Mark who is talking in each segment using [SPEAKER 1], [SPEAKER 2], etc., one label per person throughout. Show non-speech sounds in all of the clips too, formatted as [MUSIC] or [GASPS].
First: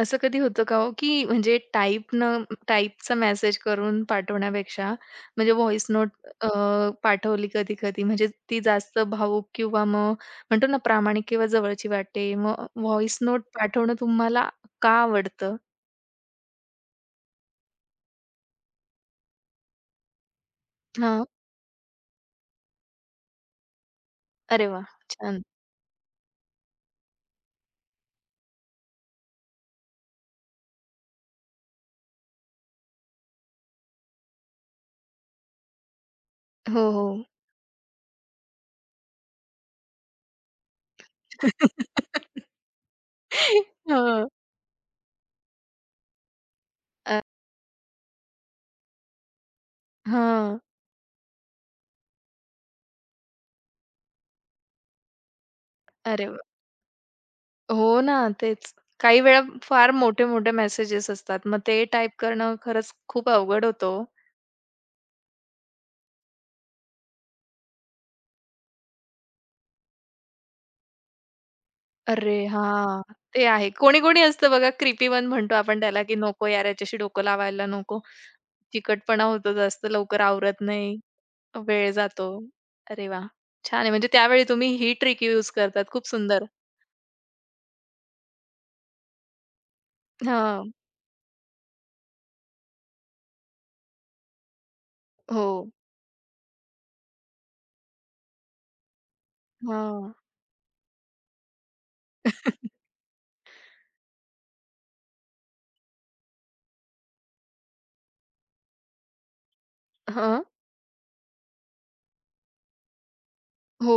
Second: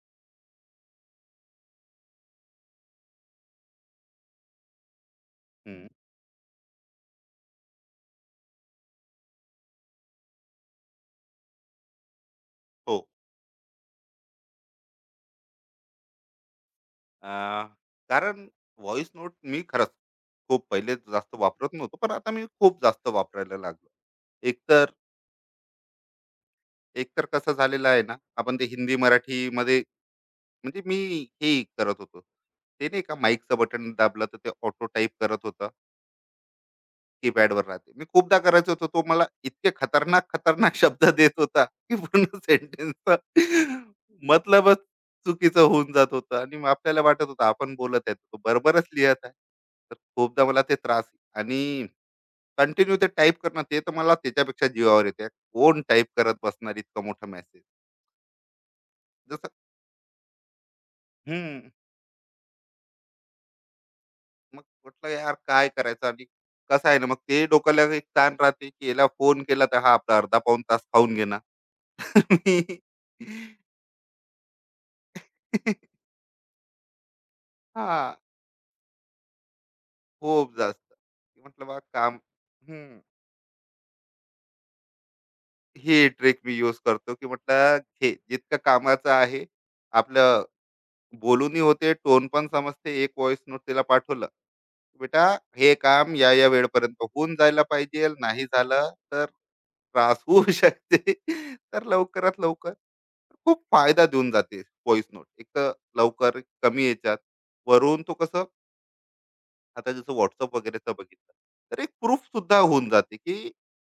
[SPEAKER 1] असं कधी होतं का हो, की म्हणजे टाइपचा मेसेज करून पाठवण्यापेक्षा म्हणजे व्हॉइस
[SPEAKER 2] हं,
[SPEAKER 1] नोट अ, पाठवली कधी-कधी म्हणजे ती जास्त भावुक किंवा मग म्हणतो ना प्रामाणिक किंवा जवळची वाटते. मग
[SPEAKER 2] हो.
[SPEAKER 1] व्हॉइस नोट पाठवणं तुम्हाला का आवडतं?
[SPEAKER 2] अ, कारण व्हॉइस नोट मी खरंच खूप पहिले
[SPEAKER 1] हां.
[SPEAKER 2] जास्त वापरत नव्हतो, पण आता मी खूप जास्त वापरायला लागलो.
[SPEAKER 1] अरे वाह!
[SPEAKER 2] एकतर
[SPEAKER 1] छान.
[SPEAKER 2] एकतर कसं झालेलं आहे ना, आपण ते हिंदी, मराठीमध्ये म्हणजे मी हे करत होतो. ते नाही का, माईकचं बटन दाबलं, तर ते ऑटो टाइप करत होतं.
[SPEAKER 1] हो, हो.
[SPEAKER 2] कीपॅडवर राहते. मी खूपदा करायचो होतो. तो मला इतके खतरनाक, खतरनाक [LAUGHS] शब्द देत होता, की पूर्ण
[SPEAKER 1] [LAUGHS]
[SPEAKER 2] सेंटन्सचा
[SPEAKER 1] हो.
[SPEAKER 2] मतलबच चुकीचं होऊन जात होतं, आणि मग आपल्याला
[SPEAKER 1] अ,
[SPEAKER 2] वाटत होतं आपण बोलत आहे, तो बरोबरच लिहत आहे. तर खूपदा
[SPEAKER 1] हां.
[SPEAKER 2] मला ते त्रास. आणि कंटिन्यू ते टाइप करणं, ते तर मला त्याच्यापेक्षा जीवावर येते. कोण टाइप
[SPEAKER 1] अरे
[SPEAKER 2] करत
[SPEAKER 1] वाह!
[SPEAKER 2] बसणार इतका मोठा मेसेज?
[SPEAKER 1] हो ना, तेच. काही वेळा
[SPEAKER 2] जसं
[SPEAKER 1] फार मोठे-मोठे मेसेजेस असतात. मग
[SPEAKER 2] हं.
[SPEAKER 1] ते टाइप करणं खरंच खूप अवघड होतं हो.
[SPEAKER 2] मग म्हटलं यार काय करायचं? आणि कसं आहे ना, मग ते डोक्याला एक ताण राहते, की याला फोन केला तर हा आपला अर्धा पाऊण तास खाऊन घेणार.
[SPEAKER 1] अरे
[SPEAKER 2] [LAUGHS]
[SPEAKER 1] हां, ते आहे. कोणी-कोणी असतं बघा क्रिपी पण म्हणतो आपण त्याला,
[SPEAKER 2] [LAUGHS]
[SPEAKER 1] की नको यार याच्याशी डोकं लावायला नको.
[SPEAKER 2] हां,
[SPEAKER 1] चिकटपणा होतो जास्त, लवकर
[SPEAKER 2] खूप
[SPEAKER 1] आवरत
[SPEAKER 2] जास्त.
[SPEAKER 1] नाही,
[SPEAKER 2] की म्हटलं बा
[SPEAKER 1] वेळ
[SPEAKER 2] काम.
[SPEAKER 1] जातो.
[SPEAKER 2] हं.
[SPEAKER 1] अरे वाह! छान आहे. म्हणजे त्यावेळी तुम्ही ही ट्रिक यूज करतात. खूप
[SPEAKER 2] ही ट्रिक
[SPEAKER 1] सुंदर.
[SPEAKER 2] मी यूज करतो, की म्हटलं हे जितकं कामाचं आहे, आपलं
[SPEAKER 1] हां.
[SPEAKER 2] बोलूनही होते, टोन पण समजते. एक व्हॉइस नोट तिला पाठवलं, "बेटा,
[SPEAKER 1] हो.
[SPEAKER 2] हे काम या, या वेळेपर्यंत होऊन जायला पाहिजे. नाही झालं तर
[SPEAKER 1] हां.
[SPEAKER 2] त्रास होऊ [LAUGHS] शकते. तर लवकरात लवकर." खूप फायदा देऊन जाते व्हॉइस नोट. एक तर लवकर, कमी याच्यात. वरून तो कसं, आता जसं
[SPEAKER 1] हां. [LAUGHS]
[SPEAKER 2] WhatsApp वगैरेचं बघितलं, तर एक प्रूफ सुद्धा होऊन जाते, की
[SPEAKER 1] हो.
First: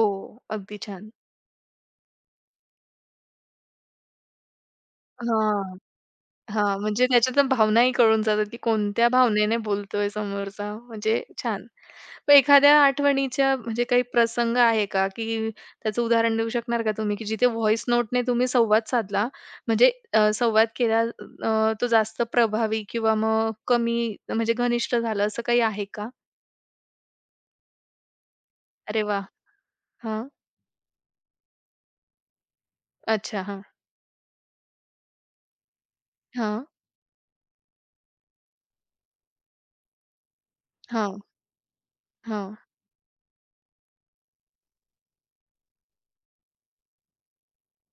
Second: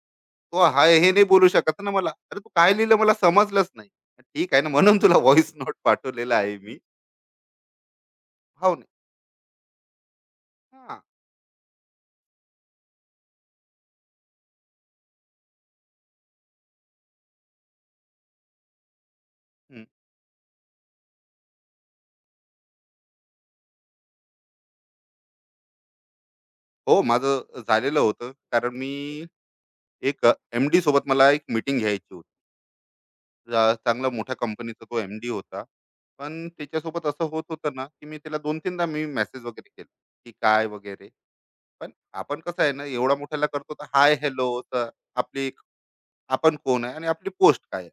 [SPEAKER 2] तो
[SPEAKER 1] अगदी
[SPEAKER 2] हाय
[SPEAKER 1] छान.
[SPEAKER 2] हे नाही बोलू शकत ना मला. "अरे, तू काय लिहिलं मला समजलंच नाही." "ठीक आहे ना, म्हणून तुला व्हॉइस
[SPEAKER 1] हां.
[SPEAKER 2] नोट पाठवलेला आहे मी."
[SPEAKER 1] हां. म्हणजे त्याच्यातून भावनाही कळून जातात, की
[SPEAKER 2] हो नाही.
[SPEAKER 1] कोणत्या भावनेने बोलतोय समोरचा.
[SPEAKER 2] हां.
[SPEAKER 1] म्हणजे छान. मग एखाद्या आठवणीच्या म्हणजे काही प्रसंग आहे का, की त्याचं उदाहरण देऊ शकणार का तुम्ही, की जिथे व्हॉइस नोटने तुम्ही संवाद साधला,
[SPEAKER 2] हं.
[SPEAKER 1] म्हणजे संवाद केला तो जास्त प्रभावी किंवा मग कमी म्हणजे घनिष्ठ झालं असं काही आहे का?
[SPEAKER 2] हो, माझं झालेलं होतं. कारण मी
[SPEAKER 1] अरे वाह! हां.
[SPEAKER 2] एक एम-डी सोबत मला एक मीटिंग घ्यायची होती.
[SPEAKER 1] अच्छा. हां.
[SPEAKER 2] चांगला मोठ्या कंपनीचा तो एम-डी होता. पण
[SPEAKER 1] हां.
[SPEAKER 2] त्याच्यासोबत असं होत होतं ना, की मी त्याला 2-3दा मेसेज वगैरे केला, की काय वगैरे.
[SPEAKER 1] हां.
[SPEAKER 2] पण आपण
[SPEAKER 1] हां.
[SPEAKER 2] कसं आहे ना, एवढा मोठ्याला करतो तर हाय, हॅलो, तर आपली आपण कोण आहे, आणि आपली पोस्ट काय आहे.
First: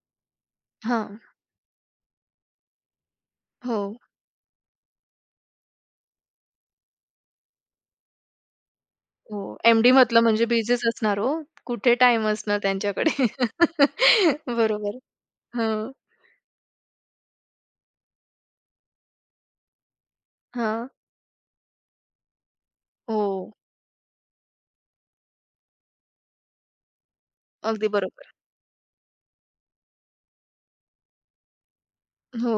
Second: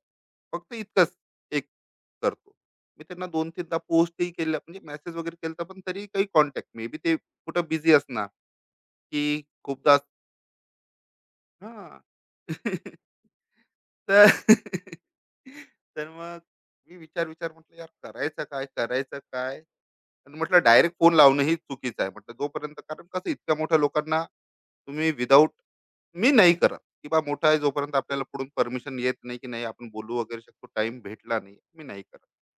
[SPEAKER 2] फक्त इतकंच
[SPEAKER 1] हां.
[SPEAKER 2] एक करतो. मी त्यांना 2-3दा
[SPEAKER 1] हो,
[SPEAKER 2] पोस्टही केलं, म्हणजे मेसेज वगैरे केलता, पण तरी काही कॉन्टॅक्ट, मे बी ते कुठं बिझी असणार, की
[SPEAKER 1] हो. एम
[SPEAKER 2] खूपदा
[SPEAKER 1] म्हटलं म्हणजे बिझीच असणार हो. कुठे
[SPEAKER 2] हां.
[SPEAKER 1] टाईम असणार
[SPEAKER 2] [LAUGHS]
[SPEAKER 1] त्यांच्याकडे.
[SPEAKER 2] तर
[SPEAKER 1] [LAUGHS] बरोबर.
[SPEAKER 2] [LAUGHS]
[SPEAKER 1] हं.
[SPEAKER 2] तर मग मी विचार-विचार म्हटलं यार, करायचं काय, करायचं काय? आणि म्हटलं
[SPEAKER 1] हां.
[SPEAKER 2] डायरेक्ट फोन लावणंही चुकीचं आहे. म्हटलं जोपर्यंत, कारण
[SPEAKER 1] हो.
[SPEAKER 2] कसं इतक्या मोठ्या लोकांना तुम्ही विथआऊट, मी नाही करत, की बा मोठा आहे,
[SPEAKER 1] अगदी
[SPEAKER 2] जोपर्यंत आपल्याला
[SPEAKER 1] बरोबर.
[SPEAKER 2] पुढून परमिशन येत नाही, की नाही आपण बोलू वगैरे शकतो, टाइम भेटला नाही, मी नाही करत.
[SPEAKER 1] हो.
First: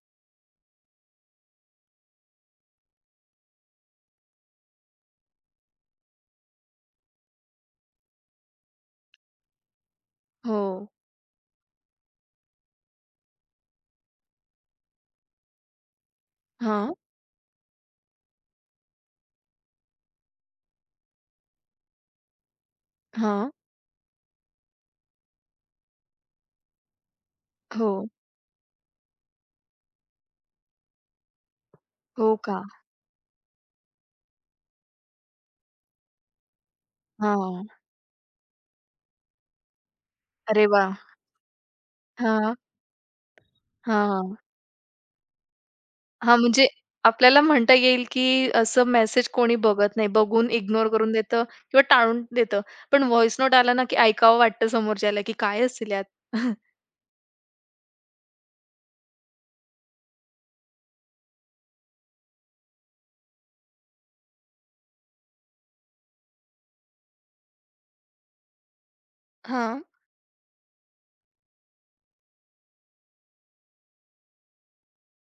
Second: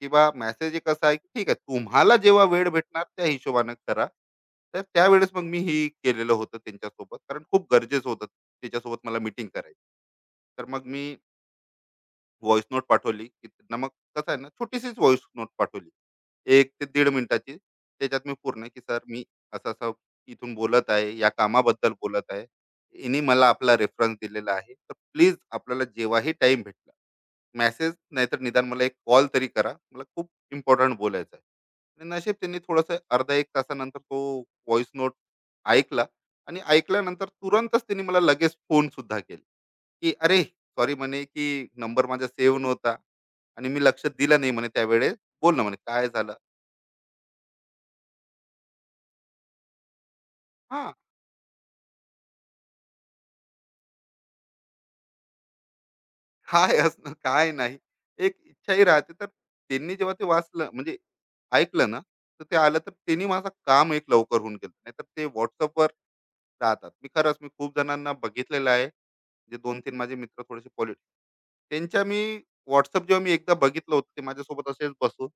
[SPEAKER 2] किंवा मेसेज एक असा आहे, की ठीक आहे, तुम्हाला जेव्हा वेळ भेटणार त्या हिशोबानं करा. तर त्यावेळेस मग मी हे केलेलं होतं त्यांच्यासोबत, कारण खूप गरजेचं होतं. त्याच्यासोबत मला मीटिंग करायची.
[SPEAKER 1] हो.
[SPEAKER 2] तर मग मी व्हॉइस नोट पाठवली की त्यांना, मग कसं आहे ना, छोटीशीच व्हॉइस नोट पाठवली. 1 ते
[SPEAKER 1] हां.
[SPEAKER 2] दीड मिनिटाची. त्याच्यात मी पूर्ण की सर मी असं-असं इथून बोलत आहे, या कामाबद्दल बोलत आहे. इनी मला
[SPEAKER 1] हां.
[SPEAKER 2] आपला रेफरन्स दिलेला आहे. तर प्लीज आपल्याला जेव्हाही टाइम भेटला,
[SPEAKER 1] हो.
[SPEAKER 2] मेसेज नाहीतर निदान मला एक कॉल तरी करा, मला खूप इम्पॉर्टंट बोलायचं आहे. आणि
[SPEAKER 1] हो
[SPEAKER 2] नशीब त्यांनी
[SPEAKER 1] का?
[SPEAKER 2] थोडंसं अर्धा एक तासानंतर तो व्हॉइस नोट ऐकला, आणि ऐकल्यानंतर
[SPEAKER 1] हां.
[SPEAKER 2] तुरंतच त्यांनी मला लगेच फोन सुद्धा केला, की अरे
[SPEAKER 1] अरे
[SPEAKER 2] सॉरी,
[SPEAKER 1] वाह!
[SPEAKER 2] म्हणे की नंबर माझा
[SPEAKER 1] हां,
[SPEAKER 2] सेव्ह नव्हता, आणि मी लक्ष
[SPEAKER 1] हां.
[SPEAKER 2] दिलं नाही म्हणे त्यावेळेस. बोल ना, म्हणे, काय झालं?
[SPEAKER 1] हां, म्हणजे आपल्याला म्हणता येईल, की असं मेसेज कोणी बघत नाही. बघून
[SPEAKER 2] हा.
[SPEAKER 1] इग्नोर करून देतं किंवा टाळून देतं. पण व्हॉइस नोट आला ना, की ऐकावं वाटतं समोरच्याला, की काय असेल यात?
[SPEAKER 2] काय असणं काय नाही, एक इच्छाही राहते. तर त्यांनी जेव्हा ते वाचलं, म्हणजे ऐकलं ना, तर ते आलं, तर त्यांनी माझं काम एक लवकर होऊन गेलं. नाही तर ते व्हॉट्सअपवर राहतात. मी खरंच, मी खूप जणांना बघितलेलं आहे, जे
[SPEAKER 1] हां.
[SPEAKER 2] दोन तीन माझे मित्र थोडेसे पॉलिटिक्स. त्यांच्या मी व्हॉट्सअप जेव्हा मी एकदा बघितलं होतं, ते माझ्यासोबत असेच बसून,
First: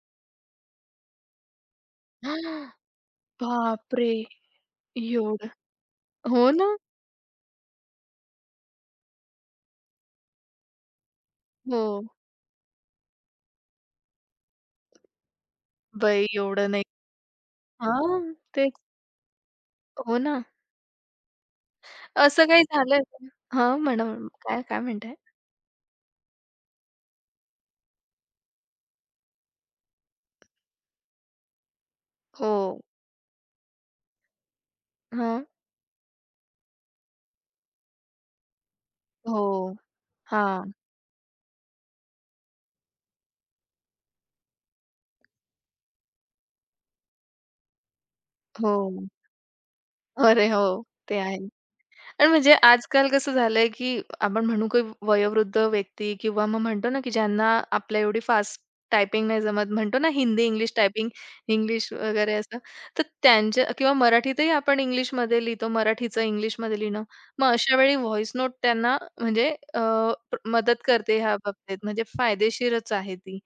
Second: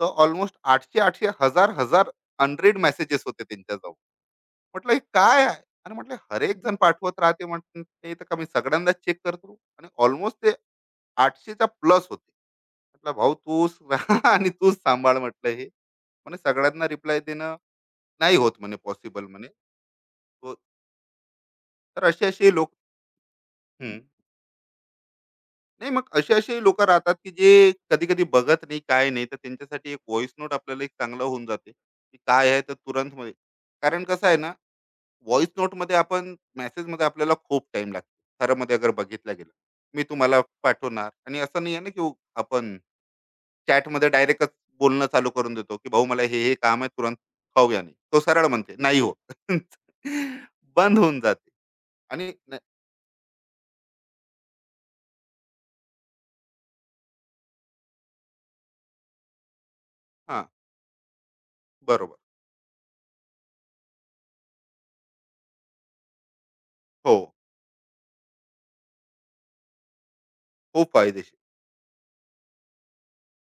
[SPEAKER 2] तर ऑलमोस्ट आठशे आठशे हजार हजार
[SPEAKER 1] [GASPS]
[SPEAKER 2] हंड्रेड मेसेजेस होते त्यांच्या.
[SPEAKER 1] बापरे!
[SPEAKER 2] म्हटलं हे काय आहे?
[SPEAKER 1] एवढं
[SPEAKER 2] आणि म्हटलं
[SPEAKER 1] हो
[SPEAKER 2] हरेक जण
[SPEAKER 1] ना.
[SPEAKER 2] पाठवत राहते म्हटलं, ते तर का मी सगळ्यांदा चेक करतो, आणि ऑलमोस्ट ते आठशेचा
[SPEAKER 1] हो.
[SPEAKER 2] प्लस होते. म्हटलं भाऊ, तूच राहा [LAUGHS] आणि तूच सांभाळ, म्हटलं हे.
[SPEAKER 1] बाई
[SPEAKER 2] म्हणे
[SPEAKER 1] एवढं नाही.
[SPEAKER 2] सगळ्यांना रिप्लाय देणं
[SPEAKER 1] हां,
[SPEAKER 2] नाही होत,
[SPEAKER 1] तेच.
[SPEAKER 2] म्हणे पॉसिबल म्हणे.
[SPEAKER 1] हो ना.
[SPEAKER 2] तो- तर असे
[SPEAKER 1] असं
[SPEAKER 2] असे
[SPEAKER 1] काही
[SPEAKER 2] लोक.
[SPEAKER 1] झालंय का? हां,
[SPEAKER 2] हम्म.
[SPEAKER 1] म्हणा काय, काय म्हणताय?
[SPEAKER 2] नाही, मग असे असे लोक राहतात की जे कधी कधी बघत नाही, काय नाही, तर त्यांच्यासाठी एक व्हॉइस नोट आपल्याला एक चांगलं होऊन जाते, की काय आहे तर
[SPEAKER 1] हो.
[SPEAKER 2] तुरंत मध्ये. कारण कसं आहे ना,
[SPEAKER 1] हां.
[SPEAKER 2] व्हॉइस नोटमध्ये, आपण मेसेजमध्ये आपल्याला खूप टाईम लागतो. खरंमध्ये अगर बघितलं
[SPEAKER 1] हो.
[SPEAKER 2] गेलं. मी तुम्हाला
[SPEAKER 1] हां.
[SPEAKER 2] पाठवणार, आणि असं नाही आहे ना, की आपण चॅटमध्ये डायरेक्टच बोलणं चालू करून देतो, की भाऊ मला हे, हे काम आहे तुरंत, खाऊया नाही. तो सरळ म्हणते, "नाही
[SPEAKER 1] हो.
[SPEAKER 2] होत."
[SPEAKER 1] अरे
[SPEAKER 2] [LAUGHS]
[SPEAKER 1] हो,
[SPEAKER 2] बंद
[SPEAKER 1] ते
[SPEAKER 2] होऊन
[SPEAKER 1] आहे.
[SPEAKER 2] जाते.
[SPEAKER 1] आणि
[SPEAKER 2] आणि
[SPEAKER 1] म्हणजे
[SPEAKER 2] न.
[SPEAKER 1] आजकाल कसं झालंय, की आपण म्हणू की वयोवृद्ध व्यक्ती किंवा मग म्हणतो ना, की ज्यांना आपल्या एवढी फास्ट टायपिंग नाही जमत, म्हणतो ना हिंदी,
[SPEAKER 2] हां,
[SPEAKER 1] इंग्लिश टायपिंग, इंग्लिश
[SPEAKER 2] बरोबर.
[SPEAKER 1] वगैरे असं. तर त्यांच्या किंवा मराठीतही आपण इंग्लिशमध्ये लिहितो, मराठीचं इंग्लिशमध्ये लिहिणं.
[SPEAKER 2] हो,
[SPEAKER 1] मग अशा वेळी व्हॉइस नोट त्यांना म्हणजे मदत
[SPEAKER 2] खूप
[SPEAKER 1] करते ह्या
[SPEAKER 2] फायदेशीर.
[SPEAKER 1] बाबतीत, म्हणजे फायदेशीरच आहे ती.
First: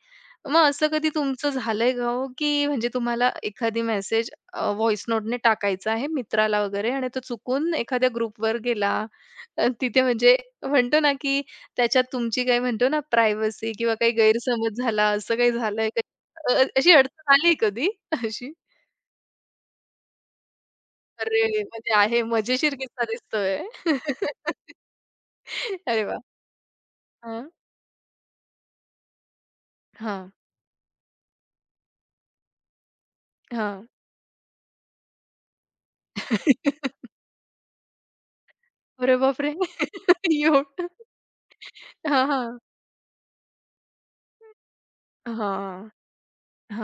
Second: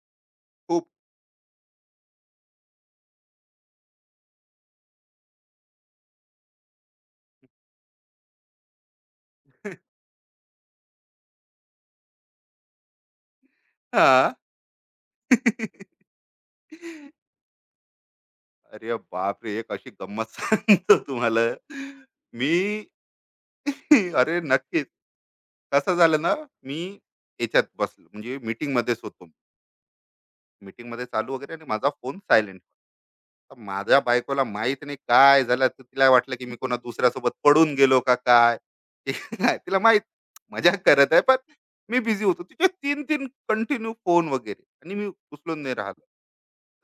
[SPEAKER 1] मग
[SPEAKER 2] खूप.
[SPEAKER 1] असं कधी तुमचं झालंय का हो, की म्हणजे तुम्हाला एखादी मेसेज व्हॉइस नोटने टाकायचा आहे मित्राला वगैरे आणि तो चुकून एखाद्या ग्रुपवर गेला.
[SPEAKER 2] [LAUGHS]
[SPEAKER 1] तिथे म्हणजे म्हणतो ना, की त्याच्यात तुमची काही म्हणतो ना प्रायव्हसी किंवा काही
[SPEAKER 2] हां.
[SPEAKER 1] गैरसमज झाला, असं काही झालंय
[SPEAKER 2] [LAUGHS]
[SPEAKER 1] का? अ, अ, अशी अडचण आली कधी अशी?
[SPEAKER 2] अरे बापरे! एक अशी गंमत सांगतो तुम्हाला.
[SPEAKER 1] अरे! म्हणजे आहे
[SPEAKER 2] मी
[SPEAKER 1] मजेशीर किस्सा दिसतोय.
[SPEAKER 2] [LAUGHS] अरे
[SPEAKER 1] [LAUGHS]
[SPEAKER 2] नक्कीच. कसं
[SPEAKER 1] अरे वाह!
[SPEAKER 2] झालं ना, मी
[SPEAKER 1] हां,
[SPEAKER 2] याच्यात बसलो म्हणजे मीटिंग मध्येच होतो,
[SPEAKER 1] हां,
[SPEAKER 2] मीटिंग मध्ये चालू वगैरे, आणि माझा फोन सायलेंट. तर
[SPEAKER 1] हां.
[SPEAKER 2] माझ्या बायकोला माहित नाही काय झालं, तर तिला वाटलं की मी कोणा
[SPEAKER 1] [LAUGHS]
[SPEAKER 2] दुसऱ्यासोबत पडून गेलो का काय [LAUGHS] की
[SPEAKER 1] अरे बापरे!
[SPEAKER 2] काय तिला माहित,
[SPEAKER 1] [LAUGHS]
[SPEAKER 2] मजा
[SPEAKER 1] एवढं?
[SPEAKER 2] करत आहे. पण मी बिझी
[SPEAKER 1] हां,
[SPEAKER 2] होतो,
[SPEAKER 1] हां.
[SPEAKER 2] तिचे तीन तीन कंटिन्यू फोन वगैरे, आणि मी
[SPEAKER 1] हां,
[SPEAKER 2] उचलून नाही
[SPEAKER 1] हां,
[SPEAKER 2] राहिलो.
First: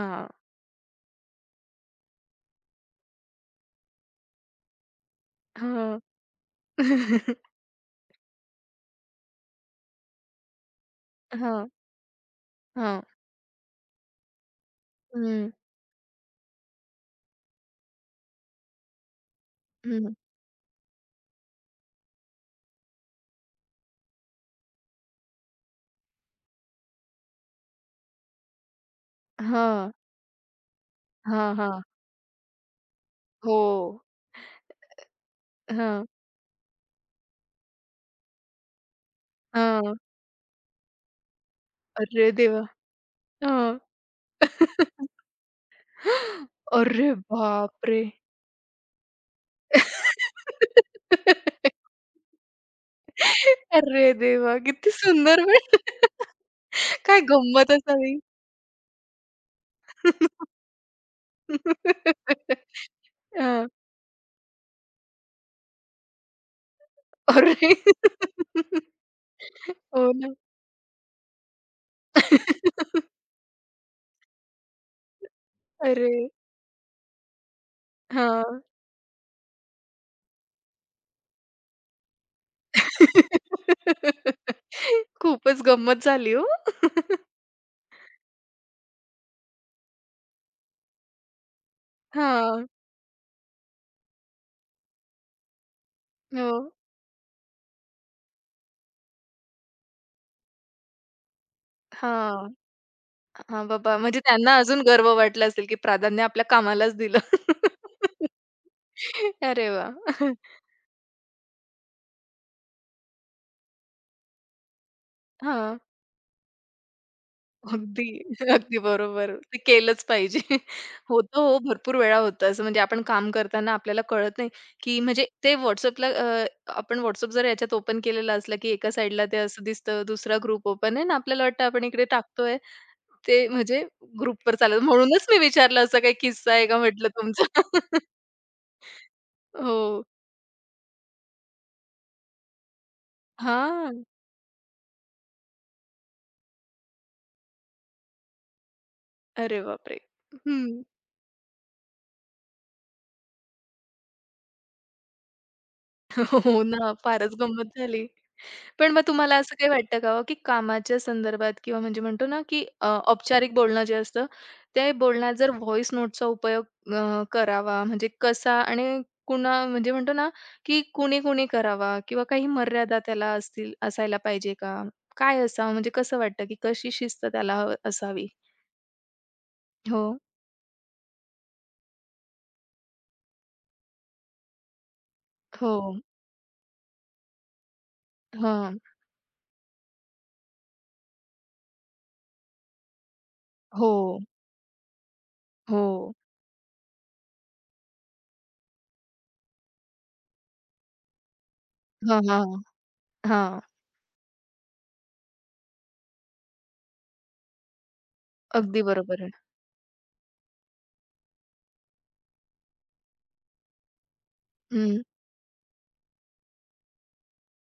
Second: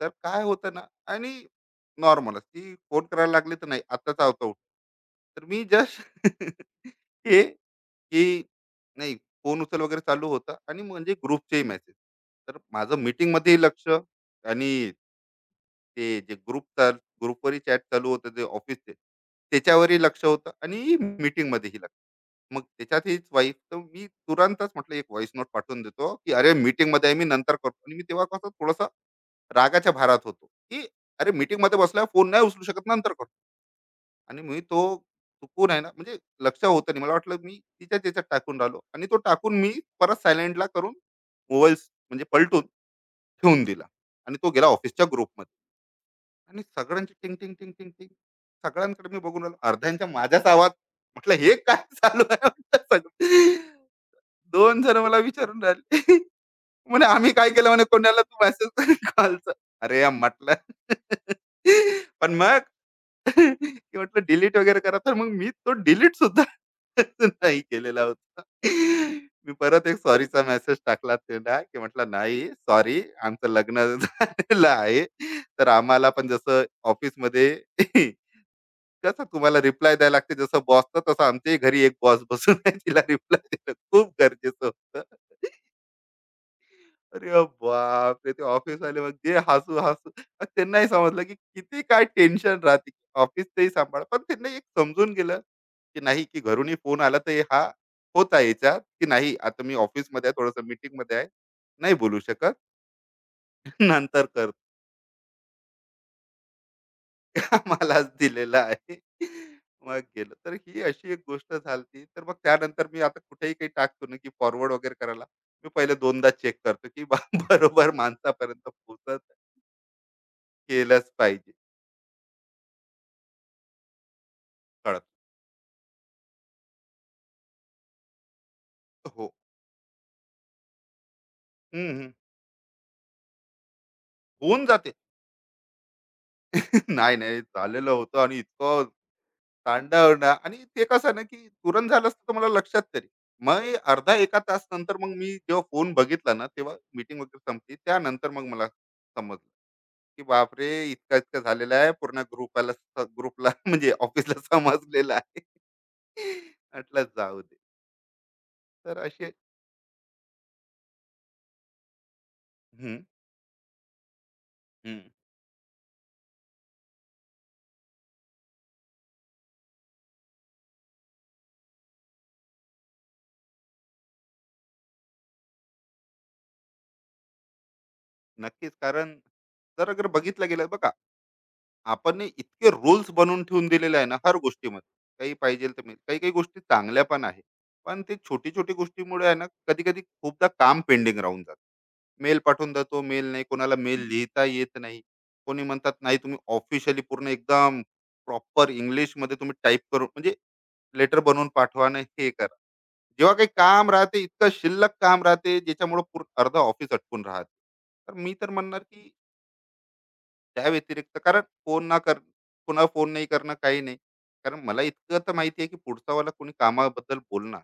[SPEAKER 2] तर काय होतं ना, आणि नॉर्मलच ती फोन करायला लागली, तर नाही आताच आवतो, तर मी
[SPEAKER 1] हां,
[SPEAKER 2] जस्ट [LAUGHS] हे की, नाही, फोन उचल वगैरे चालू होता, आणि म्हणजे ग्रुपचेही मेसेज, तर माझं
[SPEAKER 1] हां. [LAUGHS]
[SPEAKER 2] मीटिंग मध्ये लक्ष, आणि
[SPEAKER 1] हं,
[SPEAKER 2] ते जे ग्रुप चाल ग्रुपवरही चॅट चालू होतं, जे ऑफिसचे, त्याच्यावरही
[SPEAKER 1] हं.
[SPEAKER 2] लक्ष होतं, आणि meeting मध्येही लक्ष. मग त्याच्यात हीच वाईफ, तर मी तुरंतच म्हटलं एक व्हॉइस नोट पाठवून देतो, की अरे मीटिंग मध्ये आहे मी, नंतर करतो. आणि मी तेव्हा कसं थोडासा
[SPEAKER 1] हां,
[SPEAKER 2] रागाच्या भारात होतो, की अरे,
[SPEAKER 1] हां,
[SPEAKER 2] मीटिंग मध्ये
[SPEAKER 1] हां.
[SPEAKER 2] बसला, फोन नाही उचलू शकत, नंतर करतो.
[SPEAKER 1] हो.
[SPEAKER 2] आणि मी तो चुकून आहे ना,
[SPEAKER 1] हां,
[SPEAKER 2] म्हणजे लक्ष होतं नाही, मला वाटलं मी तिच्या त्याच्यात टाकून राहिलो. आणि तो टाकून मी
[SPEAKER 1] हां.
[SPEAKER 2] परत सायलेंटला करून मोबाईल म्हणजे
[SPEAKER 1] अरे देवा!
[SPEAKER 2] पलटून ठेवून
[SPEAKER 1] हां.
[SPEAKER 2] दिला. आणि तो गेला ऑफिसच्या
[SPEAKER 1] [LAUGHS]
[SPEAKER 2] ग्रुप, आणि
[SPEAKER 1] अरे
[SPEAKER 2] सगळ्यांची टिंग टिंग टिंग टिंग
[SPEAKER 1] बापरे!
[SPEAKER 2] टिंग, सगळ्यांकडे मी बघून राहिलो, अर्ध्यांच्या माझ्याच आवाज. म्हटलं हे
[SPEAKER 1] [LAUGHS]
[SPEAKER 2] काय चालू आहे, म्हटलं सगळं.
[SPEAKER 1] अरे देवा!
[SPEAKER 2] दोन
[SPEAKER 1] किती
[SPEAKER 2] जण मला
[SPEAKER 1] सुंदर पण
[SPEAKER 2] विचारून राहिले,
[SPEAKER 1] [LAUGHS]
[SPEAKER 2] म्हणे
[SPEAKER 1] काय
[SPEAKER 2] आम्ही काय केलं,
[SPEAKER 1] गंमत
[SPEAKER 2] म्हणे
[SPEAKER 1] असावी.
[SPEAKER 2] कोणाला तू मेसेज कॉलचा. अरे या म्हटलं
[SPEAKER 1] [LAUGHS]
[SPEAKER 2] [LAUGHS] पण मग
[SPEAKER 1] हां.
[SPEAKER 2] [LAUGHS] की म्हटलं डिलीट वगैरे करा, तर मग मी तो डिलीट सुद्धा [LAUGHS]
[SPEAKER 1] अरे!
[SPEAKER 2] नाही केलेला होता.
[SPEAKER 1] [LAUGHS]
[SPEAKER 2] मी परत एक
[SPEAKER 1] हो ना.
[SPEAKER 2] सॉरीचा मेसेज टाकला त्याला, की म्हटलं, "नाही, सॉरी,
[SPEAKER 1] [LAUGHS]
[SPEAKER 2] आमचं लग्न [LAUGHS] झालेलं आहे. तर आम्हाला
[SPEAKER 1] अरे!
[SPEAKER 2] पण जसं ऑफिसमध्ये [LAUGHS]
[SPEAKER 1] हां.
[SPEAKER 2] कसं तुम्हाला रिप्लाय द्यायला लागते जसं बॉसचा, तसं आमच्याही घरी एक बॉस बसून आहे, तिला रिप्लाय देणं खूप गरजेचं
[SPEAKER 1] [LAUGHS]
[SPEAKER 2] होतं."
[SPEAKER 1] खूपच गंमत झाली हो. [LAUGHS]
[SPEAKER 2] अरे बापरे! ते ऑफिसवाले मग जे हसू-हसू, मग त्यांनाही समजलं, की किती काय टेन्शन
[SPEAKER 1] हां.
[SPEAKER 2] राहते. ऑफिसचंही सांभाळा. पण त्यांना एक समजून गेलं, की नाही, की
[SPEAKER 1] हो.
[SPEAKER 2] घरूनही फोन आला तर हा होता याच्यात, की नाही, आता मी ऑफिसमध्ये आहे, थोडंसं मीटिंगमध्ये आहे. नाही बोलू
[SPEAKER 1] हां.
[SPEAKER 2] शकत.
[SPEAKER 1] हां,
[SPEAKER 2] [LAUGHS]
[SPEAKER 1] बाबा म्हणजे
[SPEAKER 2] नंतर
[SPEAKER 1] त्यांना
[SPEAKER 2] करतो.
[SPEAKER 1] अजून गर्व वाटला असेल, की प्राधान्य आपल्या कामालाच दिलं.
[SPEAKER 2] [LAUGHS] मलाच
[SPEAKER 1] [LAUGHS]
[SPEAKER 2] दिलेला आहे.
[SPEAKER 1] अरे वा
[SPEAKER 2] मग गेलं.
[SPEAKER 1] [LAUGHS]
[SPEAKER 2] तर ही अशी एक गोष्ट झाली. तर मग त्यानंतर मी आता कुठेही काही टाकतो ना, की फॉरवर्ड वगैरे करायला, मी
[SPEAKER 1] हां.
[SPEAKER 2] पहिले 2दा चेक करतो, की [LAUGHS] बरोबर
[SPEAKER 1] अगदी,
[SPEAKER 2] माणसापर्यंत
[SPEAKER 1] अगदी
[SPEAKER 2] पोहोचत.
[SPEAKER 1] बरोबर. ते केलंच पाहिजे. [LAUGHS]
[SPEAKER 2] केलंच
[SPEAKER 1] होतं
[SPEAKER 2] पाहिजे.
[SPEAKER 1] हो, भरपूर वेळा होतं असं म्हणजे आपण काम करताना आपल्याला कळत नाही, की
[SPEAKER 2] कळत
[SPEAKER 1] म्हणजे ते WhatsAppला आपण WhatsApp जर याच्यात ओपन केलेलं असलं, की एका साइडला
[SPEAKER 2] हो.
[SPEAKER 1] ते असं दिसतं, दुसरा ग्रुप ओपन आहे आणि आपल्याला वाटतं आपण
[SPEAKER 2] हम्म,
[SPEAKER 1] इकडे
[SPEAKER 2] हम्म.
[SPEAKER 1] टाकतोय. ते म्हणजे ग्रुपवर
[SPEAKER 2] होऊन
[SPEAKER 1] चाललं
[SPEAKER 2] जाते.
[SPEAKER 1] म्हणूनच मी विचारलं असा काही किस्सा आहे का
[SPEAKER 2] [LAUGHS]
[SPEAKER 1] म्हटलं
[SPEAKER 2] नाही नाही
[SPEAKER 1] तुमचा?
[SPEAKER 2] झालेलं
[SPEAKER 1] [LAUGHS]
[SPEAKER 2] होतं, आणि इतकं
[SPEAKER 1] हो.
[SPEAKER 2] तांडव ना, आणि ते कसं ना, की तुरंत झालं असतं तर मला लक्षात तरी. मग
[SPEAKER 1] हां.
[SPEAKER 2] अर्धा एका तास नंतर, मग मी जेव्हा फोन बघितला ना, तेव्हा मीटिंग वगैरे संपली, त्यानंतर मग मला समजलं,
[SPEAKER 1] अरे बापरे!
[SPEAKER 2] की
[SPEAKER 1] हं.
[SPEAKER 2] बापरे, इतका इतका झालेला आहे, पूर्ण ग्रुपाला, ग्रुपला [LAUGHS] म्हणजे ऑफिसला समजलेला आहे.
[SPEAKER 1] [LAUGHS] हो ना,
[SPEAKER 2] म्हटलं
[SPEAKER 1] फारच
[SPEAKER 2] जाऊ दे.
[SPEAKER 1] गंमत झाली. पण
[SPEAKER 2] तर
[SPEAKER 1] मग
[SPEAKER 2] असे.
[SPEAKER 1] तुम्हाला असं काही वाटतं का हो, की कामाच्या संदर्भात किंवा म्हणजे म्हणतो ना, की
[SPEAKER 2] हम्म,
[SPEAKER 1] औपचारिक बोलणं जे असतं, ते
[SPEAKER 2] हम्म.
[SPEAKER 1] बोलण्यात जर व्हॉइस नोटचा उपयोग करावा म्हणजे कसा आणि कुणा म्हणजे म्हणतो ना, की कुणी-कुणी करावा किंवा काही मर्यादा त्याला असतील असायला पाहिजे का? काय असावं म्हणजे कसं वाटतं, की कशी शिस्त त्याला असावी?
[SPEAKER 2] नक्कीच, कारण जर
[SPEAKER 1] हो,
[SPEAKER 2] अगर बघितलं गेलं बघा, आपण हे इतके रूल्स बनवून ठेवून दिलेले आहे ना हर गोष्टीमध्ये. काही पाहिजे तर
[SPEAKER 1] हो.
[SPEAKER 2] मिळेल, काही काही गोष्टी चांगल्या पण आहे. पण ते छोटी छोटी
[SPEAKER 1] हां.
[SPEAKER 2] गोष्टीमुळे आहे ना, कधी कधी खूपदा काम पेंडिंग राहून जात. मेल पाठवून जातो, मेल नाही, कोणाला
[SPEAKER 1] हो,
[SPEAKER 2] मेल लिहिता येत नाही, कोणी म्हणतात
[SPEAKER 1] हो.
[SPEAKER 2] नाही तुम्ही ऑफिशियली पूर्ण एकदम प्रॉपर इंग्लिश मध्ये तुम्ही टाईप करून, म्हणजे लेटर बनवून पाठवा, नाही
[SPEAKER 1] हां,
[SPEAKER 2] हे
[SPEAKER 1] हां,
[SPEAKER 2] करा. जेव्हा काही
[SPEAKER 1] हां.
[SPEAKER 2] काम राहते, इतकं शिल्लक काम राहते ज्याच्यामुळे पूर्ण अर्धा ऑफिस अटकून राहते. तर मी तर म्हणणार
[SPEAKER 1] अगदी
[SPEAKER 2] की
[SPEAKER 1] बरोबर आहे.
[SPEAKER 2] त्या व्यतिरिक्त, कारण फोन ना कर, कोणाला फोन नाही करणं काही नाही. कारण मला
[SPEAKER 1] हं.
[SPEAKER 2] इतकं तर माहिती आहे की पुढचा वाला कोणी कामाबद्दल बोलणार,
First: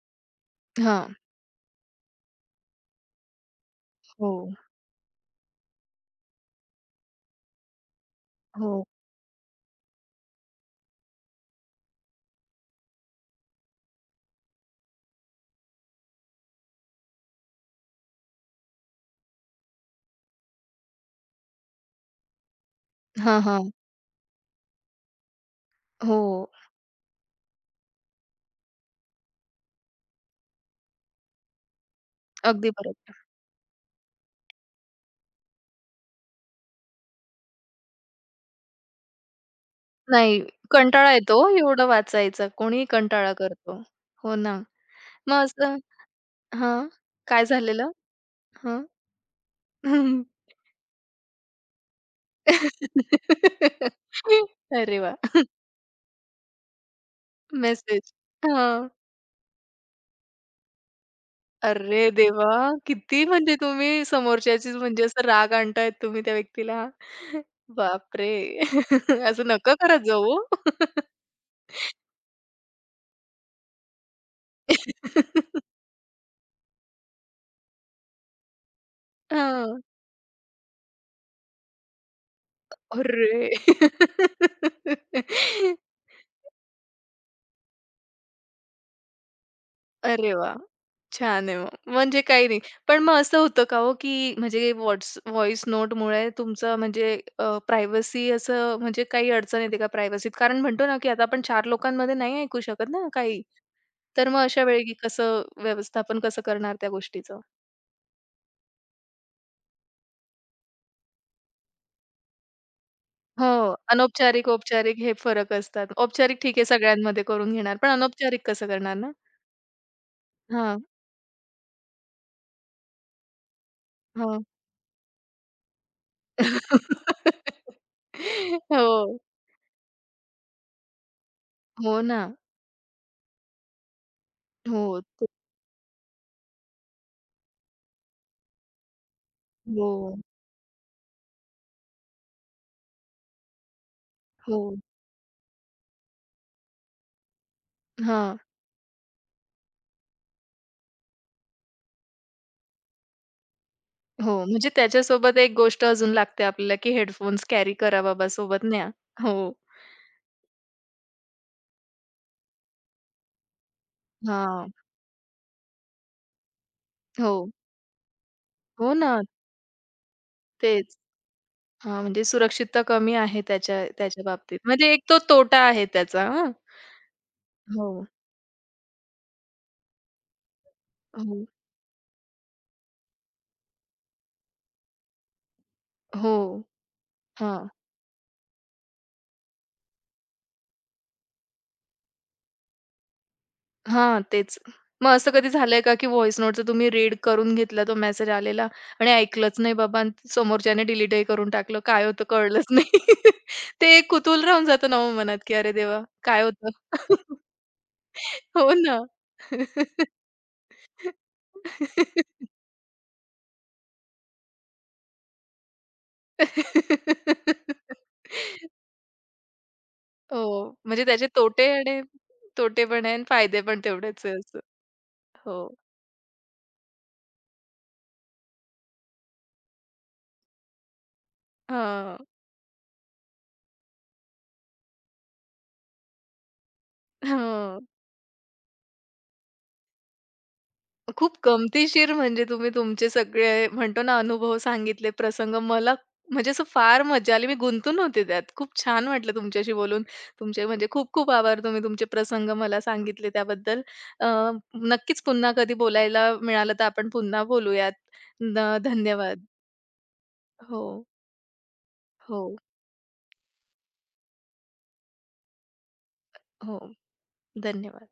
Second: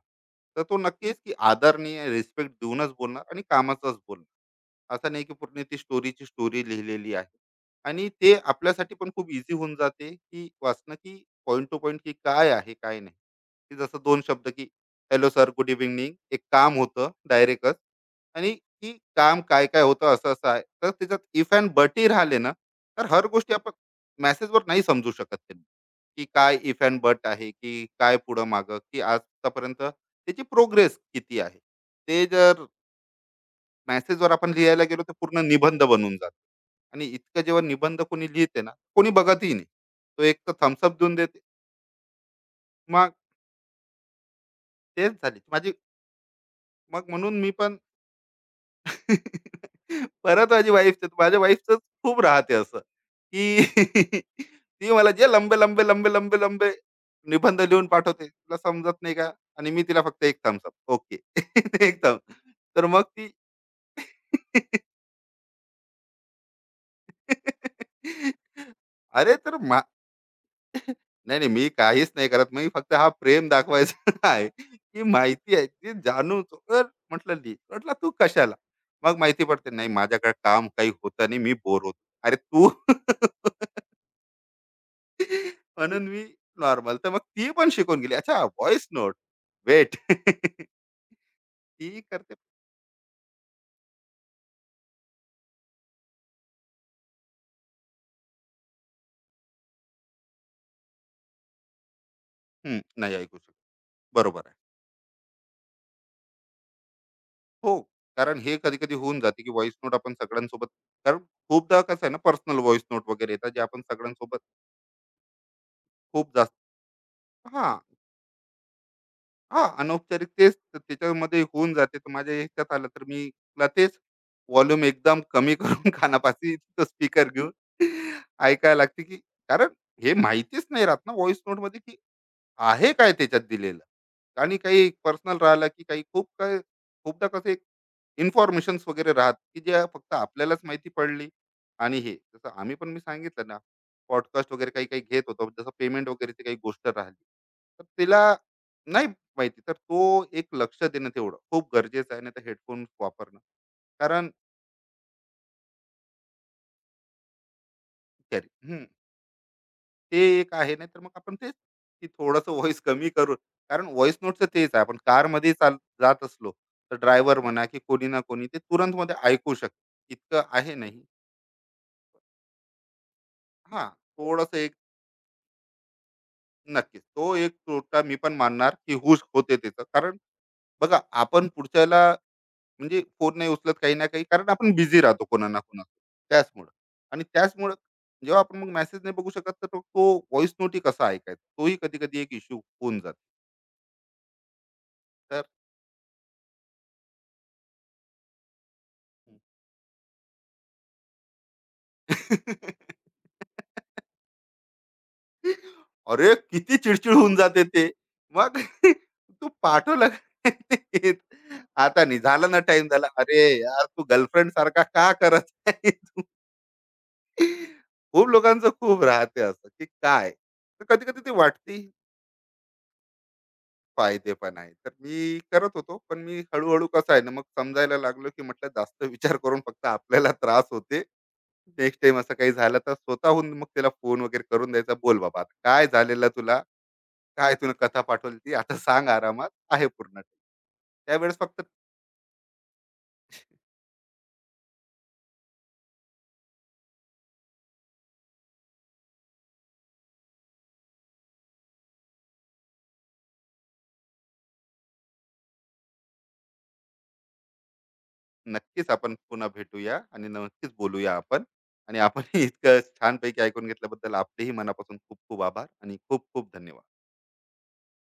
[SPEAKER 2] तर तो
[SPEAKER 1] हां.
[SPEAKER 2] नक्कीच, की आदरणीय रिस्पेक्ट देऊनच बोलणार, आणि कामाचाच
[SPEAKER 1] हो,
[SPEAKER 2] बोलणार. असं नाही की पूर्ण ती स्टोरीची स्टोरी लिहिलेली आहे. आणि ते
[SPEAKER 1] हो.
[SPEAKER 2] आपल्यासाठी पण खूप इझी होऊन जाते की वाचणं, की पॉईंट टू पॉईंट, की काय आहे काय नाही. की जसं दोन शब्द की हॅलो सर, गुड इव्हिनिंग, एक काम होतं, डायरेक्टच, आणि की काम काय काय होतं असं असं आहे. तर त्याच्यात इफ अँड बटी राहिले ना, तर हर
[SPEAKER 1] हां,
[SPEAKER 2] गोष्टी
[SPEAKER 1] हां.
[SPEAKER 2] आपण मेसेजवर नाही समजू शकत, त्यांनी
[SPEAKER 1] हो.
[SPEAKER 2] की काय इफ अँड बट आहे, की काय पुढं मागं, की आजपर्यंत त्याची प्रोग्रेस किती आहे. ते जर
[SPEAKER 1] अगदी बरोबर.
[SPEAKER 2] मेसेजवर आपण लिहायला गेलो तर पूर्ण निबंध बनून जातो. आणि इतकं जेव्हा निबंध कोणी लिहिते ना, कोणी बघतही नाही. तो एक
[SPEAKER 1] नाही,
[SPEAKER 2] तर थम्सअप
[SPEAKER 1] कंटाळा
[SPEAKER 2] देऊन
[SPEAKER 1] येतो
[SPEAKER 2] देते.
[SPEAKER 1] हो एवढं वाचायचा. कोणीही
[SPEAKER 2] मग
[SPEAKER 1] कंटाळा करतो. हो ना.
[SPEAKER 2] तेच झाली
[SPEAKER 1] मग
[SPEAKER 2] माझी.
[SPEAKER 1] असं हां.
[SPEAKER 2] मग म्हणून
[SPEAKER 1] काय
[SPEAKER 2] मी पण
[SPEAKER 1] झालेलं? हं.
[SPEAKER 2] [LAUGHS] परत माझी वाईफ, माझ्या वाईफच खूप राहते असं, की
[SPEAKER 1] [LAUGHS]
[SPEAKER 2] [LAUGHS] ती
[SPEAKER 1] अरे
[SPEAKER 2] मला जे
[SPEAKER 1] वाह!
[SPEAKER 2] लंबे लंबे लंबे लंबे लंबे निबंध लिहून
[SPEAKER 1] मेसेज.
[SPEAKER 2] पाठवते, तुला
[SPEAKER 1] हां.
[SPEAKER 2] समजत नाही का? आणि मी तिला फक्त एक थम्सअप, ओके [LAUGHS] एक
[SPEAKER 1] अरे
[SPEAKER 2] थम.
[SPEAKER 1] देवा!
[SPEAKER 2] तर मग
[SPEAKER 1] किती
[SPEAKER 2] ती
[SPEAKER 1] म्हणजे तुम्ही समोरच्याचीच
[SPEAKER 2] [LAUGHS]
[SPEAKER 1] म्हणजे असं राग आणतायत तुम्ही त्या व्यक्तीला. बापरे! [LAUGHS]
[SPEAKER 2] अरे
[SPEAKER 1] असं
[SPEAKER 2] तर
[SPEAKER 1] नका करत जाऊ
[SPEAKER 2] नाही, नाही. मी काहीच नाही करत. मी फक्त हा प्रेम दाखवायचा [LAUGHS] आहे, की माहिती
[SPEAKER 1] [LAUGHS]
[SPEAKER 2] आहे. ती जाणून. तर म्हटलं, "ली." म्हटलं, "तू कशाला?" मग माहिती पडते,
[SPEAKER 1] हां.
[SPEAKER 2] "नाही, माझ्याकडे काम काही होतं नाही. मी बोर होतो." "अरे तू"
[SPEAKER 1] अरे!
[SPEAKER 2] [LAUGHS]
[SPEAKER 1] [LAUGHS]
[SPEAKER 2] म्हणून मी नॉर्मल. तर मग ती पण शिकून गेली. अच्छा, व्हॉईस नोट. वेट.
[SPEAKER 1] अरे वाह!
[SPEAKER 2] [LAUGHS]
[SPEAKER 1] छान आहे मग.
[SPEAKER 2] ती
[SPEAKER 1] म्हणजे
[SPEAKER 2] करते.
[SPEAKER 1] काही नाही. पण मग असं होतं का हो, की म्हणजे व्हॉईस नोटमुळे तुमचं म्हणजे प्रायव्हसी असं म्हणजे काही अडचण येते का प्रायव्हसीत? कारण म्हणतो ना, की आता आपण 4 लोकांमध्ये नाही ऐकू
[SPEAKER 2] हं,
[SPEAKER 1] शकत ना
[SPEAKER 2] नाही ऐकू
[SPEAKER 1] काही.
[SPEAKER 2] शकत.
[SPEAKER 1] तर मग
[SPEAKER 2] बरोबर आहे.
[SPEAKER 1] अशा वेळी की कसं व्यवस्थापन कसं करणार त्या गोष्टीचं?
[SPEAKER 2] हो, कारण हे कधी-कधी होऊन जाते, की व्हॉईस नोट आपण सगळ्यांसोबत, कारण खूपदा कसं आहे ना, पर्सनल व्हॉईस नोट वगैरे
[SPEAKER 1] हो,
[SPEAKER 2] येतात, जे आपण सगळ्यांसोबत.
[SPEAKER 1] अनौपचारिक, औपचारिक हे फरक असतात.
[SPEAKER 2] खूप
[SPEAKER 1] औपचारिक
[SPEAKER 2] जास्त.
[SPEAKER 1] ठीक आहे सगळ्यांमध्ये करून घेणार,
[SPEAKER 2] हां.
[SPEAKER 1] पण अनौपचारिक कसं करणार ना?
[SPEAKER 2] हां, अनौपचारिक तेच तर
[SPEAKER 1] हां,
[SPEAKER 2] त्याच्यामध्ये होऊन जाते. तर माझ्या ह्याच्यात आलं तर मी ला तेच
[SPEAKER 1] हां.
[SPEAKER 2] व्हॉल्यूम एकदम कमी करून [LAUGHS] कानापाशी तो स्पीकर घेऊन
[SPEAKER 1] [LAUGHS]
[SPEAKER 2] ऐकायला लागते, की
[SPEAKER 1] हो.
[SPEAKER 2] कारण हे माहितीच नाही राहत ना व्हॉईस नोटमध्ये, की
[SPEAKER 1] हो ना.
[SPEAKER 2] आहे काय त्याच्यात दिलेलं. आणि
[SPEAKER 1] हो.
[SPEAKER 2] काही
[SPEAKER 1] ते
[SPEAKER 2] पर्सनल राहिलं, की काही खूप काही. खूपदा कसं, एक इन्फॉर्मेशन वगैरे राहत की ज्या
[SPEAKER 1] हो,
[SPEAKER 2] फक्त आपल्यालाच माहिती पडली. आणि हे जसं आम्ही पण मी सांगितलं ना, पॉडकास्ट
[SPEAKER 1] हो.
[SPEAKER 2] वगैरे काही काही घेत होतो, जसं पेमेंट वगैरेची काही गोष्ट राहिली, तर तिला
[SPEAKER 1] हां.
[SPEAKER 2] नाही माहिती, तर तो एक लक्ष देणं तेवढं खूप गरजेचं आहे, नाही तर हेडफोन वापरणं. कारण
[SPEAKER 1] हो, म्हणजे त्याच्यासोबत एक गोष्ट अजून लागते आपल्याला, की हेडफोन्स कॅरी करा बाबा
[SPEAKER 2] तरी
[SPEAKER 1] सोबत
[SPEAKER 2] हम्म,
[SPEAKER 1] न्या. हो.
[SPEAKER 2] ते एक आहे, नाही तर मग आपण तेच, की थोडंसं व्हॉइस कमी करू. कारण व्हॉइस नोटचं
[SPEAKER 1] हां.
[SPEAKER 2] तेच आहे, आपण कारमध्ये चाल, जात असलो, तर
[SPEAKER 1] हो.
[SPEAKER 2] ड्रायव्हर म्हणा की कोणी ना कोणी ते
[SPEAKER 1] हो
[SPEAKER 2] तुरंत मध्ये
[SPEAKER 1] ना,
[SPEAKER 2] ऐकू शकते, इतकं आहे
[SPEAKER 1] तेच.
[SPEAKER 2] नाही.
[SPEAKER 1] हां, म्हणजे सुरक्षितता कमी आहे त्याच्या
[SPEAKER 2] हा.
[SPEAKER 1] त्याच्या
[SPEAKER 2] थोडंसं
[SPEAKER 1] बाबतीत.
[SPEAKER 2] एक.
[SPEAKER 1] म्हणजे एक तो तोटा आहे त्याचा हां.
[SPEAKER 2] नक्कीच. तो एक तोटा
[SPEAKER 1] हो,
[SPEAKER 2] मी पण मानणार की हुश होते त्याचं. कारण बघा,
[SPEAKER 1] हो,
[SPEAKER 2] आपण पुढच्याला, म्हणजे फोन नाही उचलत, काही ना काही कारण आपण बिझी राहतो कोणा ना कोणा
[SPEAKER 1] हो.
[SPEAKER 2] त्याचमुळं. आणि
[SPEAKER 1] हां.
[SPEAKER 2] त्याचमुळं जेव्हा आपण मग मेसेज नाही बघू शकत, तर तो व्हॉइस नोटही कसा ऐकायचा? तोही कधी-कधी एक इश्यू होऊन जातो.
[SPEAKER 1] हां, तेच. मग असं
[SPEAKER 2] तर
[SPEAKER 1] कधी झालंय का, की व्हॉइस नोटचं तुम्ही रीड करून घेतला तो मेसेज आलेला आणि ऐकलंच नाही बाबा आणि समोरच्याने डिलीटही करून टाकलं. काय होतं कळलंच नाही. [LAUGHS]
[SPEAKER 2] [LAUGHS]
[SPEAKER 1] ते एक कुतूहल राहून जातं ना हो मनात, की "अरे देवा!
[SPEAKER 2] अरे
[SPEAKER 1] काय होतं?"
[SPEAKER 2] किती चिडचिड होऊन
[SPEAKER 1] [LAUGHS]
[SPEAKER 2] जाते ते. मग
[SPEAKER 1] हो ना.
[SPEAKER 2] [LAUGHS] तू पाठवला का नाही? आता नाही
[SPEAKER 1] [LAUGHS]
[SPEAKER 2] झाला ना, टाईम झाला. अरे यार, तू गर्लफ्रेंड सारखा का करत आहे? खूप लोकांचं खूप राहते असं, की काय,
[SPEAKER 1] हो,
[SPEAKER 2] तर
[SPEAKER 1] म्हणजे
[SPEAKER 2] कधी कधी
[SPEAKER 1] त्याचे
[SPEAKER 2] ते
[SPEAKER 1] तोटे
[SPEAKER 2] वाटते.
[SPEAKER 1] आणि तोटे पण आहे आणि फायदे पण तेवढेच आहे
[SPEAKER 2] फायदे पण
[SPEAKER 1] असं.
[SPEAKER 2] आहे, तर मी
[SPEAKER 1] हो.
[SPEAKER 2] करत होतो, पण मी हळूहळू कसं आहे ना, मग समजायला लागलो, की म्हटलं जास्त विचार करून फक्त आपल्याला त्रास होते. नेक्स्ट
[SPEAKER 1] हां.
[SPEAKER 2] टाइम असं काही झालं तर स्वतःहून मग त्याला फोन वगैरे करून द्यायचा, बोल बाबा आता काय झालेलं तुला, काय तुला
[SPEAKER 1] हो.
[SPEAKER 2] कथा पाठवली, ती आता सांग आरामात, आहे पूर्ण,
[SPEAKER 1] खूप
[SPEAKER 2] त्यावेळेस फक्त.
[SPEAKER 1] गमतीशीर म्हणजे तुम्ही तुमचे सगळे म्हणतो ना अनुभव सांगितले, प्रसंग. मला म्हणजे असं फार मजा आली. मी गुंतून होते त्यात. खूप छान वाटलं तुमच्याशी बोलून. तुमचे म्हणजे खूप खूप आभार. तुम्ही तुमचे प्रसंग मला सांगितले त्याबद्दल. अ, नक्कीच पुन्हा कधी बोलायला मिळालं तर आपण पुन्हा बोलूयात.
[SPEAKER 2] नक्कीच आपण
[SPEAKER 1] धन्यवाद.
[SPEAKER 2] पुन्हा भेटूया, आणि नक्कीच
[SPEAKER 1] हो,
[SPEAKER 2] बोलूया आपण. आणि आपण
[SPEAKER 1] हो,
[SPEAKER 2] हे इतकं छानपैकी ऐकून घेतल्याबद्दल, आपलेही मनापासून खूप खूप आभार, आणि खूप खूप
[SPEAKER 1] हो.
[SPEAKER 2] धन्यवाद.
[SPEAKER 1] धन्यवाद.